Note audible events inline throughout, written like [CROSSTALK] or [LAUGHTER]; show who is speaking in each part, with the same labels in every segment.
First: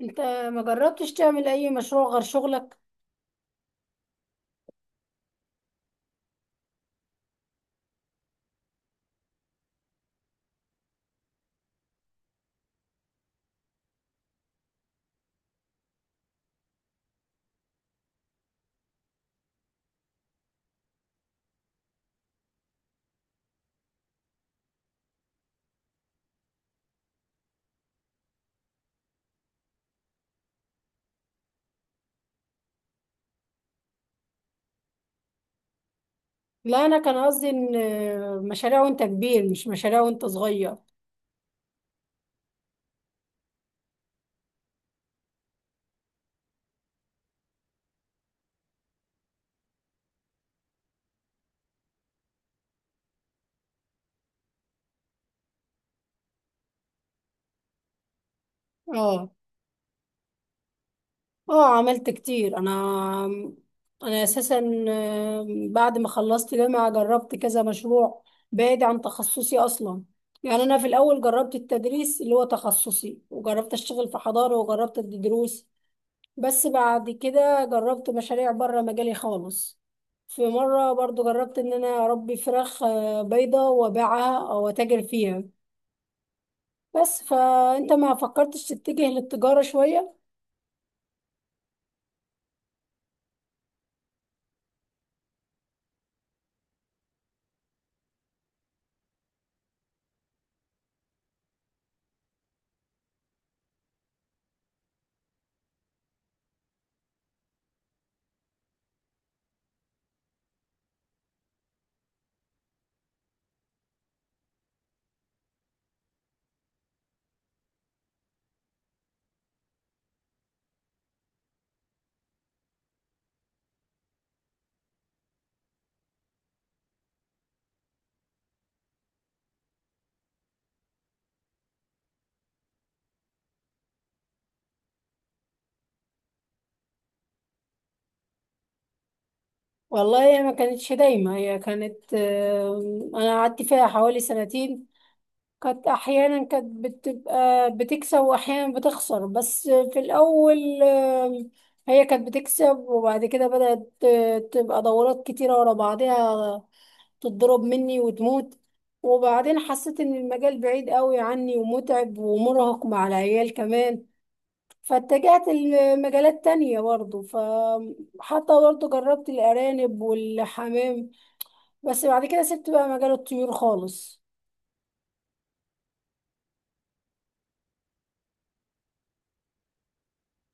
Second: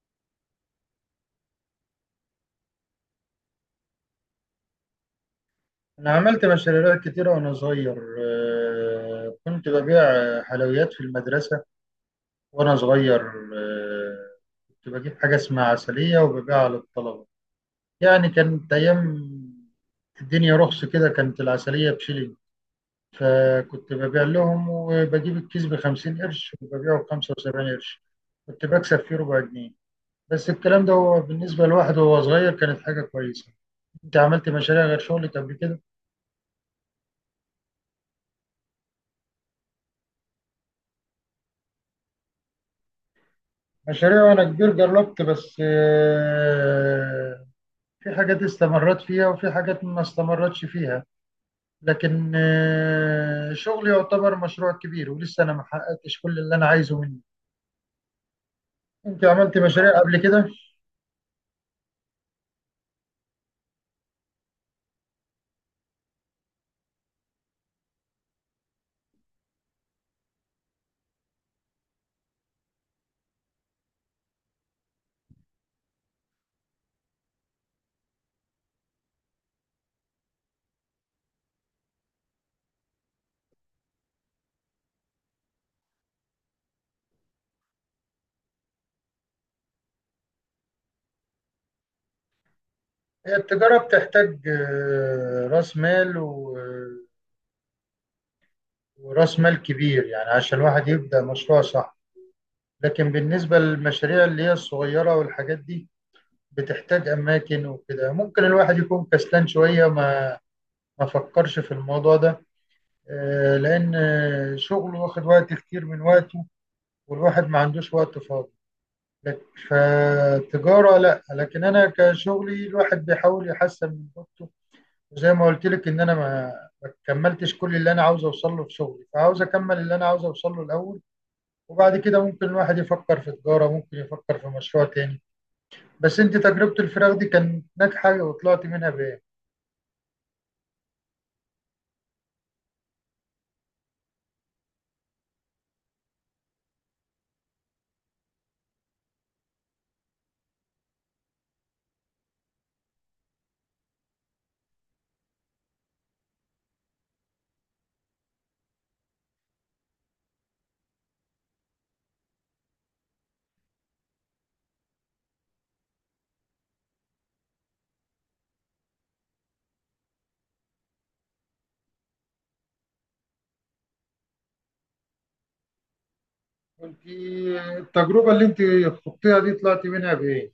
Speaker 1: انت ما جربتش تعمل اي مشروع غير شغلك؟
Speaker 2: أنا عملت مشاريع كتيرة وأنا صغير، كنت ببيع حلويات في المدرسة وأنا صغير. آه، كنت بجيب حاجة اسمها عسلية وببيعها للطلبة. يعني كانت أيام الدنيا رخص كده، كانت العسلية بشيلين، فكنت ببيع لهم وبجيب الكيس ب50 قرش وببيعه ب75 قرش. كنت بكسب فيه ربع جنيه. بس الكلام ده، هو بالنسبة لواحد وهو صغير، كانت حاجة كويسة. أنت عملت مشاريع غير شغلك قبل كده؟
Speaker 1: لا، انا كان قصدي ان مشاريع وانت كبير، مش مشاريع وانت صغير.
Speaker 2: مشاريع وانا كبير جربت، بس في حاجات استمرت فيها وفي حاجات ما استمرتش فيها. لكن شغلي يعتبر مشروع كبير، ولسه انا ما حققتش كل اللي انا عايزه منه. انت
Speaker 1: اه،
Speaker 2: عملت مشاريع قبل كده؟
Speaker 1: اه عملت كتير انا. انا اساسا بعد ما خلصت جامعة جربت كذا مشروع بعيد عن تخصصي اصلا. يعني انا في الاول جربت التدريس اللي هو تخصصي، وجربت اشتغل في حضانة، وجربت ادي دروس. بس بعد كده جربت مشاريع بره مجالي خالص. في مرة برضو جربت ان انا اربي فراخ بيضة وابيعها او اتاجر فيها. بس فانت ما فكرتش تتجه للتجارة شوية؟
Speaker 2: هي التجارة بتحتاج راس مال وراس مال كبير، يعني عشان الواحد يبدأ مشروع صح. لكن بالنسبة للمشاريع اللي هي الصغيرة والحاجات دي، بتحتاج أماكن وكده. ممكن الواحد يكون كسلان شوية، ما فكرش في الموضوع ده. لأن شغله واخد وقت كتير من وقته، والواحد ما عندوش وقت فاضي. لك- فالتجارة لا، لكن أنا كشغلي الواحد بيحاول يحسن من جودته. وزي ما قلت لك، إن أنا ما كملتش كل اللي أنا عاوز أوصل له في شغلي، فعاوز أكمل اللي أنا عاوز أوصل له الأول. وبعد كده ممكن الواحد يفكر في تجارة، ممكن يفكر في مشروع تاني. بس أنت، تجربة الفراخ دي كانت ناجحة وطلعت منها بإيه؟
Speaker 1: والله، هي ما كانتش دايما. هي كانت آه، انا قعدت فيها حوالي سنتين. كانت احيانا كانت بتبقى بتكسب، واحيانا بتخسر. بس في الاول هي كانت بتكسب، وبعد كده بدأت تبقى دورات كتيرة ورا بعضها، تتضرب مني وتموت. وبعدين حسيت ان المجال بعيد قوي عني، ومتعب، ومرهق مع العيال كمان. فاتجهت لمجالات تانية برضه، فحتى برضه جربت الأرانب والحمام. بس بعد كده سبت بقى مجال الطيور خالص.
Speaker 2: أنت، التجربة اللي أنت خضتيها دي، طلعت منها بإيه؟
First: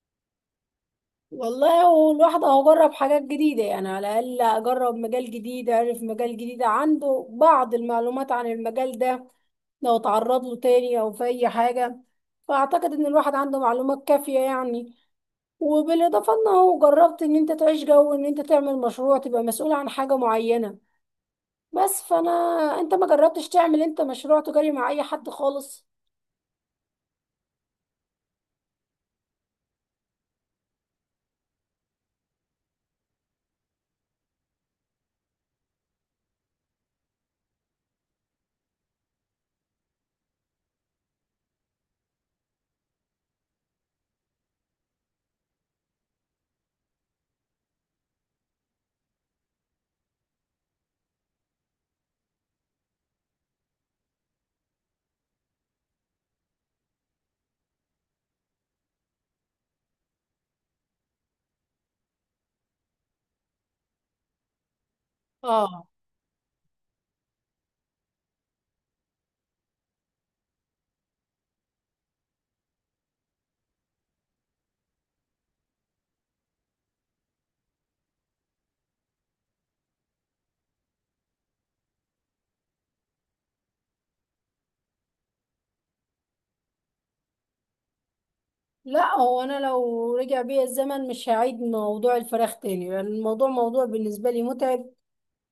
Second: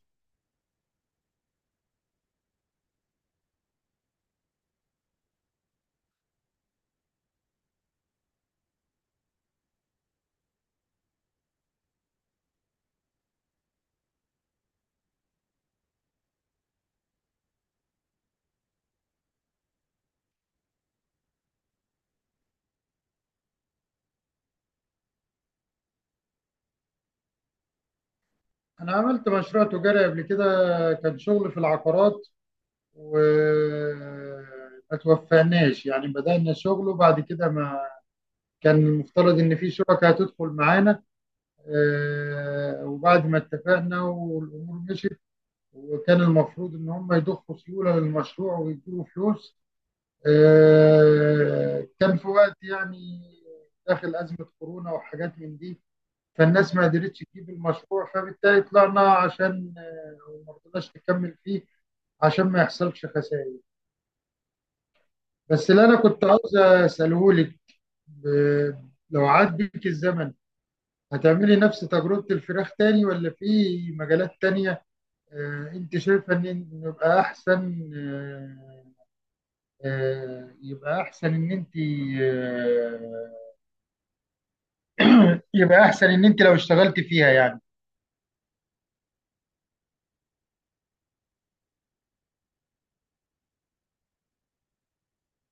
Speaker 1: والله، هو الواحد اهو جرب حاجات جديدة، يعني على الأقل أجرب مجال جديد، أعرف مجال جديد، عنده بعض المعلومات عن المجال ده لو تعرض له تاني أو في أي حاجة. فأعتقد إن الواحد عنده معلومات كافية يعني. وبالاضافه انه جربت ان انت تعيش جو ان انت تعمل مشروع، تبقى مسؤول عن حاجه معينه. بس فانا انت ما جربتش تعمل انت مشروع تجاري مع اي حد خالص؟
Speaker 2: أنا عملت مشروع تجاري قبل كده، كان شغل في العقارات، وما توفقناش. يعني بدأنا شغل وبعد كده ما، كان المفترض إن في شركة هتدخل معانا. وبعد ما اتفقنا والأمور مشيت، وكان المفروض إن هم يضخوا سيولة للمشروع ويدوا فلوس. كان في وقت يعني داخل أزمة كورونا وحاجات من دي. فالناس ما قدرتش تجيب المشروع، فبالتالي طلعنا عشان وما رضيناش نكمل فيه عشان ما يحصلش خسائر. بس اللي
Speaker 1: اه.
Speaker 2: انا كنت عاوز اساله لك: ب- لو عاد بيك الزمن، هتعملي نفس تجربة الفراخ تاني ولا في مجالات تانية؟ انت شايفة إن يبقى احسن، آه، آه، يبقى احسن ان انت آه، [CLEARS THROAT] يبقى احسن ان انت لو اشتغلت فيها يعني.
Speaker 1: لا، هو انا لو رجع بيا الزمن مش هعيد موضوع الفراخ تاني، لان يعني الموضوع موضوع بالنسبه لي متعب،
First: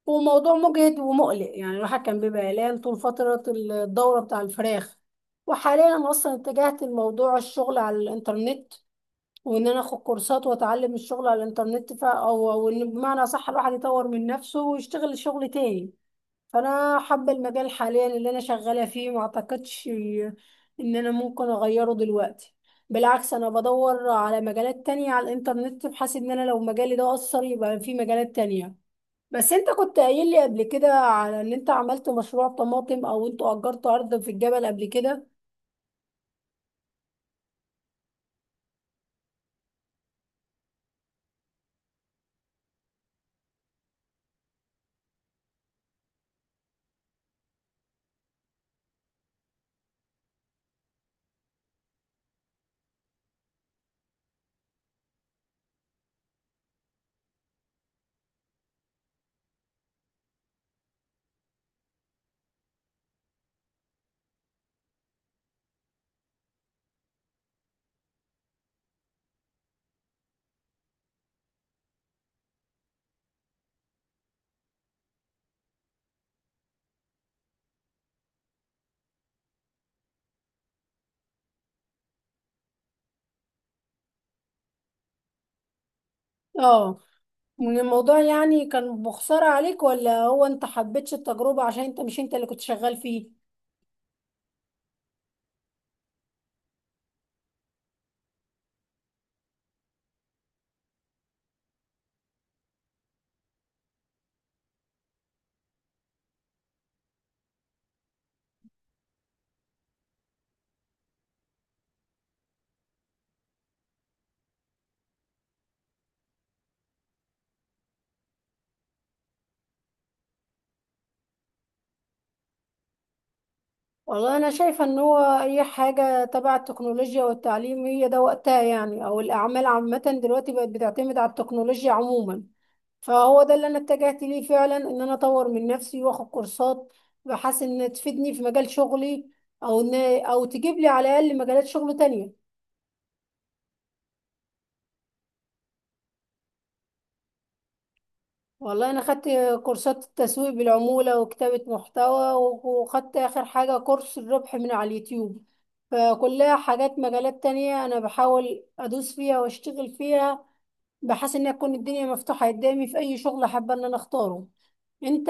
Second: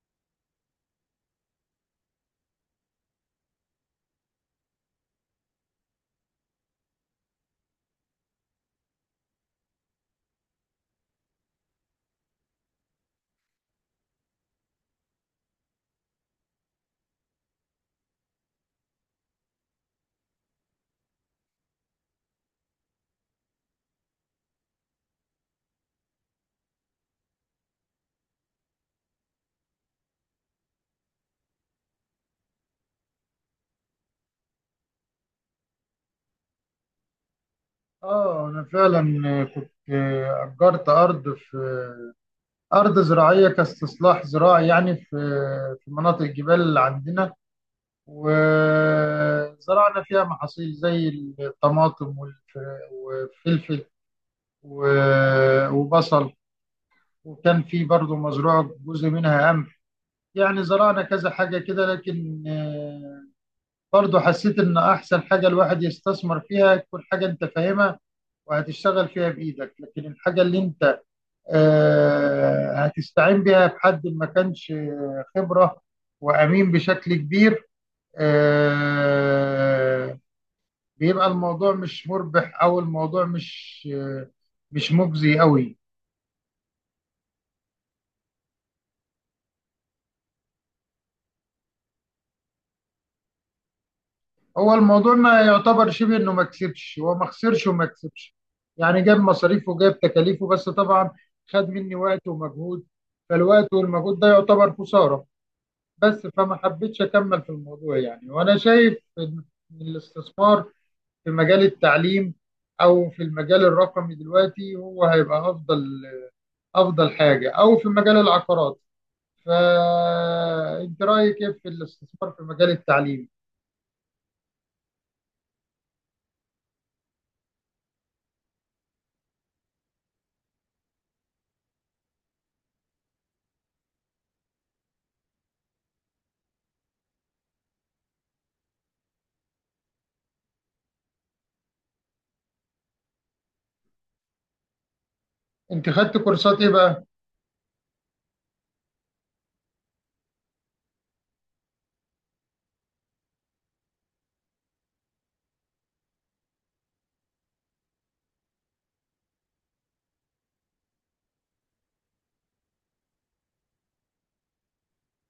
Speaker 1: وموضوع مجهد ومقلق. يعني الواحد كان بيبقى قلقان طول فتره الدوره بتاع الفراخ. وحاليا انا اصلا اتجهت لموضوع الشغل على الانترنت، وان انا اخد كورسات واتعلم الشغل على الانترنت. ف او او ان بمعنى صح الواحد يطور من نفسه ويشتغل شغل تاني. فانا حابه المجال حاليا اللي انا شغاله فيه، ما اعتقدش ان انا ممكن اغيره دلوقتي. بالعكس، انا بدور على مجالات تانية على الانترنت، بحيث ان انا لو مجالي ده اثر يبقى في مجالات تانية. بس انت كنت قايل لي قبل كده على ان انت عملت مشروع طماطم، او انتوا اجرتوا ارض في الجبل قبل كده؟
Speaker 2: اه، انا فعلا كنت اجرت ارض في ارض زراعيه كاستصلاح زراعي، يعني في مناطق الجبال اللي عندنا، وزرعنا فيها محاصيل زي الطماطم والفلفل و- وبصل. وكان في برضو مزروع جزء منها قمح، يعني زرعنا كذا حاجه كده. لكن برضو حسيت ان احسن حاجه الواحد يستثمر فيها تكون حاجه انت فاهمها، وهتشتغل فيها بايدك. لكن الحاجه اللي انت هتستعين بيها بحد ما كانش خبرة وأمين بشكل كبير، آه، بيبقى الموضوع مش مربح، أو الموضوع مش مجزي قوي.
Speaker 1: اه. من الموضوع يعني كان بخسارة عليك، ولا هو انت حبيتش التجربة عشان انت مش انت اللي كنت شغال فيه؟
Speaker 2: هو الموضوع ما يعتبر، شبه إنه ما كسبش. هو ما خسرش وما كسبش، يعني جاب مصاريفه وجاب تكاليفه، بس طبعا خد مني وقت ومجهود. فالوقت والمجهود ده يعتبر خسارة. بس فما حبيتش أكمل في الموضوع يعني. وأنا شايف إن الاستثمار في مجال التعليم، او في المجال الرقمي دلوقتي، هو هيبقى افضل حاجه، او في مجال العقارات. فانت رايك ايه في الاستثمار في مجال التعليم؟
Speaker 1: والله، انا شايفة ان هو اي حاجة تبع التكنولوجيا والتعليم هي ده وقتها، يعني او الاعمال عامة دلوقتي بقت بتعتمد على التكنولوجيا عموما. فهو ده اللي انا اتجهت ليه فعلا، ان انا اطور من نفسي واخد كورسات بحيث ان تفيدني في مجال شغلي، او ان او تجيب لي على الاقل مجالات شغل تانية.
Speaker 2: انت خدت كورسات ايه بقى؟
Speaker 1: والله، انا خدت كورسات التسويق بالعمولة وكتابة محتوى، وخدت اخر حاجة كورس الربح من على اليوتيوب. فكلها حاجات مجالات تانية انا بحاول ادوس فيها واشتغل فيها، بحيث ان تكون الدنيا مفتوحة قدامي في اي شغل حابة ان انا اختاره. انت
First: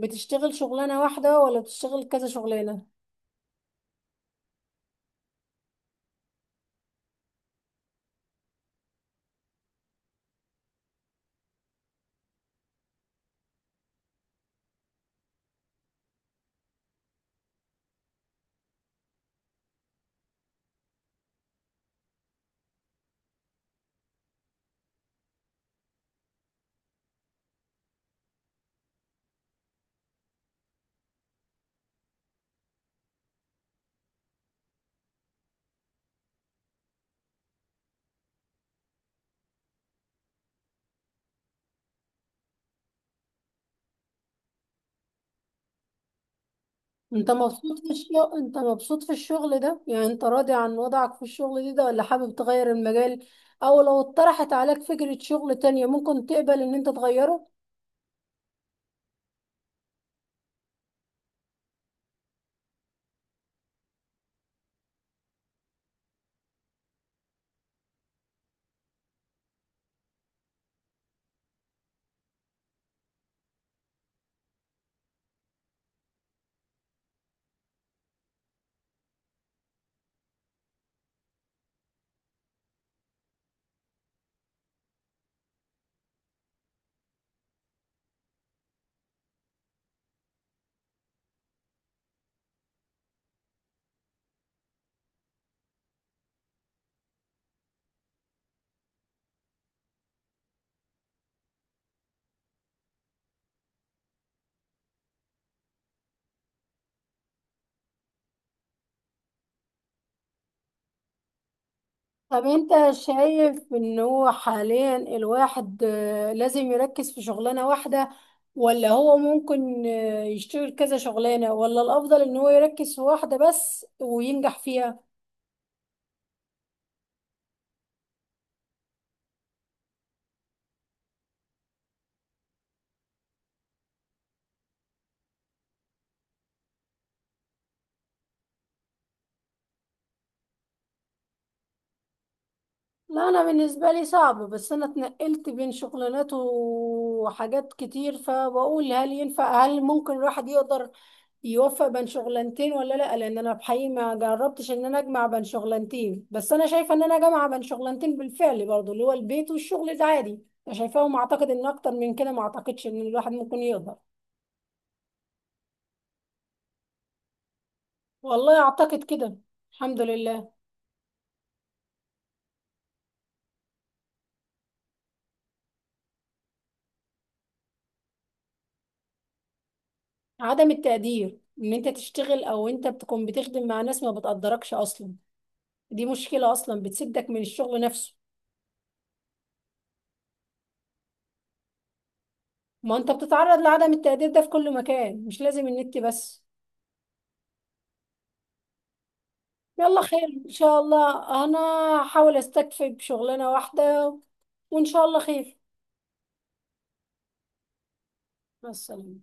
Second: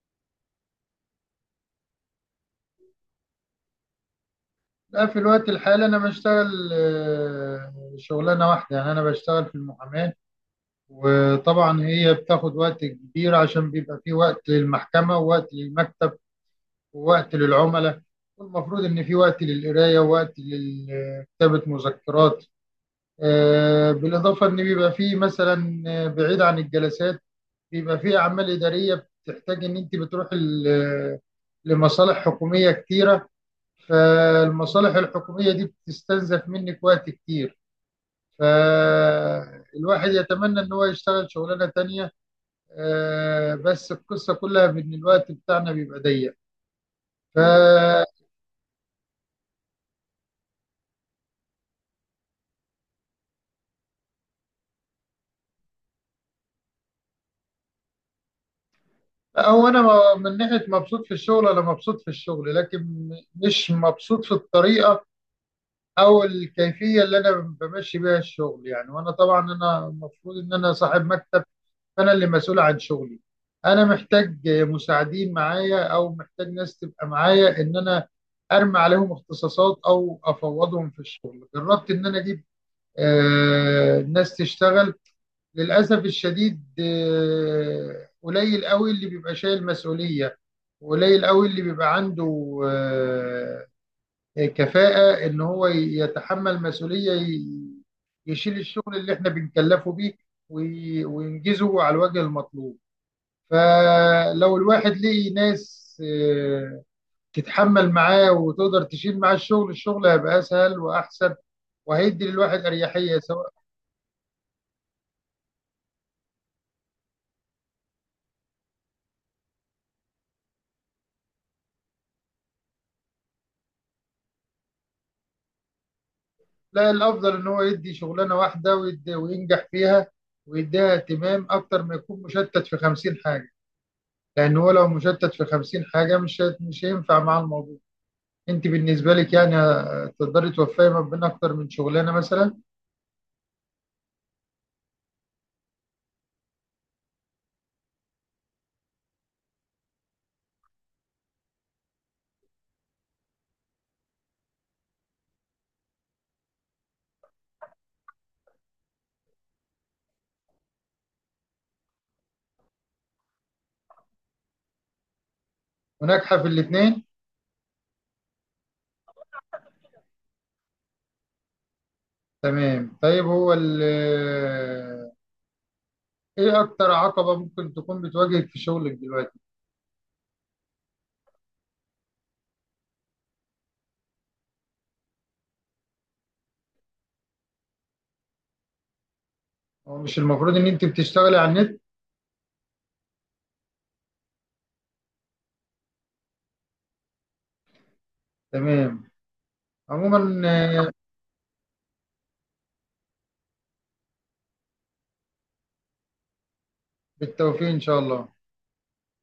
Speaker 1: بتشتغل شغلانة واحدة، ولا بتشتغل كذا شغلانة؟
Speaker 2: لا، في الوقت الحالي انا بشتغل شغلانه واحده، يعني انا بشتغل في المحاماه. وطبعا هي بتاخد وقت كبير، عشان بيبقى في وقت للمحكمه، ووقت للمكتب، ووقت للعملاء. والمفروض ان في وقت للقرايه، ووقت لكتابه مذكرات. بالإضافة إن بيبقى فيه مثلا، بعيد عن الجلسات، بيبقى فيه أعمال إدارية بتحتاج إن أنت بتروح لمصالح حكومية كتيرة. فالمصالح الحكومية دي بتستنزف منك وقت كتير. فالواحد يتمنى إن هو يشتغل شغلانة تانية، بس القصة كلها بإن الوقت بتاعنا بيبقى ضيق. ف
Speaker 1: انت مبسوط في الشغل ده؟ يعني انت راضي عن وضعك في الشغل ده ولا حابب تغير المجال، او لو اتطرحت عليك فكرة شغل تانية ممكن تقبل ان انت تغيره؟
Speaker 2: أو أنا من ناحية مبسوط في الشغل، أنا مبسوط في الشغل، لكن مش مبسوط في الطريقة او الكيفيه اللي انا بمشي بيها الشغل يعني. وانا طبعا، انا المفروض ان انا صاحب مكتب، فانا اللي مسؤول عن شغلي. انا محتاج مساعدين معايا، او محتاج ناس تبقى معايا، ان انا ارمي عليهم اختصاصات او افوضهم في الشغل. جربت ان انا اجيب ناس تشتغل. للاسف الشديد، قليل قوي اللي بيبقى شايل مسؤوليه. قليل قوي اللي بيبقى عنده كفاءة ان هو يتحمل مسؤولية، يشيل الشغل اللي احنا بنكلفه بيه، وينجزه على الوجه المطلوب. فلو الواحد لقي ناس آه، تتحمل معاه وتقدر تشيل معاه الشغل، الشغل هيبقى اسهل واحسن، وهيدي
Speaker 1: طب
Speaker 2: للواحد
Speaker 1: انت
Speaker 2: اريحية سواء.
Speaker 1: شايف ان هو حاليا الواحد لازم يركز في شغلانة واحدة، ولا هو ممكن يشتغل كذا شغلانة، ولا الافضل ان هو يركز في واحدة بس وينجح فيها؟
Speaker 2: لا، الافضل ان هو يدي شغلانة واحدة، وينجح فيها، ويديها اهتمام اكتر ما يكون مشتت في 50 حاجة. لان هو لو مشتت في 50 حاجة، مش هينفع مع الموضوع. انت بالنسبه لك يعني، تقدري توفقي ما بين اكتر من شغلانه مثلا؟
Speaker 1: لا، انا بالنسبه لي صعب. بس انا اتنقلت بين شغلانات وحاجات كتير، فبقول هل ينفع، هل ممكن الواحد يقدر يوفق بين شغلانتين ولا لا. لان انا بحقيقي ما جربتش ان انا اجمع بين شغلانتين، بس انا شايفه ان انا جامعه بين شغلانتين بالفعل برضو، اللي هو البيت والشغل العادي. انا شايفاهم، اعتقد ان اكتر من كده ما اعتقدش ان الواحد ممكن يقدر.
Speaker 2: وناجحه في الاثنين؟
Speaker 1: والله، اعتقد كده. الحمد لله.
Speaker 2: تمام، طيب. هو ال ايه اكتر عقبه ممكن تكون بتواجهك في شغلك دلوقتي؟
Speaker 1: عدم التقدير ان انت تشتغل، او انت بتكون بتخدم مع ناس ما بتقدركش اصلا. دي مشكلة أصلا بتسدك من الشغل نفسه.
Speaker 2: هو مش المفروض ان انت بتشتغلي على النت؟
Speaker 1: ما أنت بتتعرض لعدم التقدير ده في كل مكان، مش لازم النت بس.
Speaker 2: تمام.
Speaker 1: يلا،
Speaker 2: عموما،
Speaker 1: خير إن شاء الله. أنا هحاول أستكفي بشغلانة واحدة، وإن شاء الله خير.
Speaker 2: بالتوفيق ان شاء الله.
Speaker 1: مع السلامة.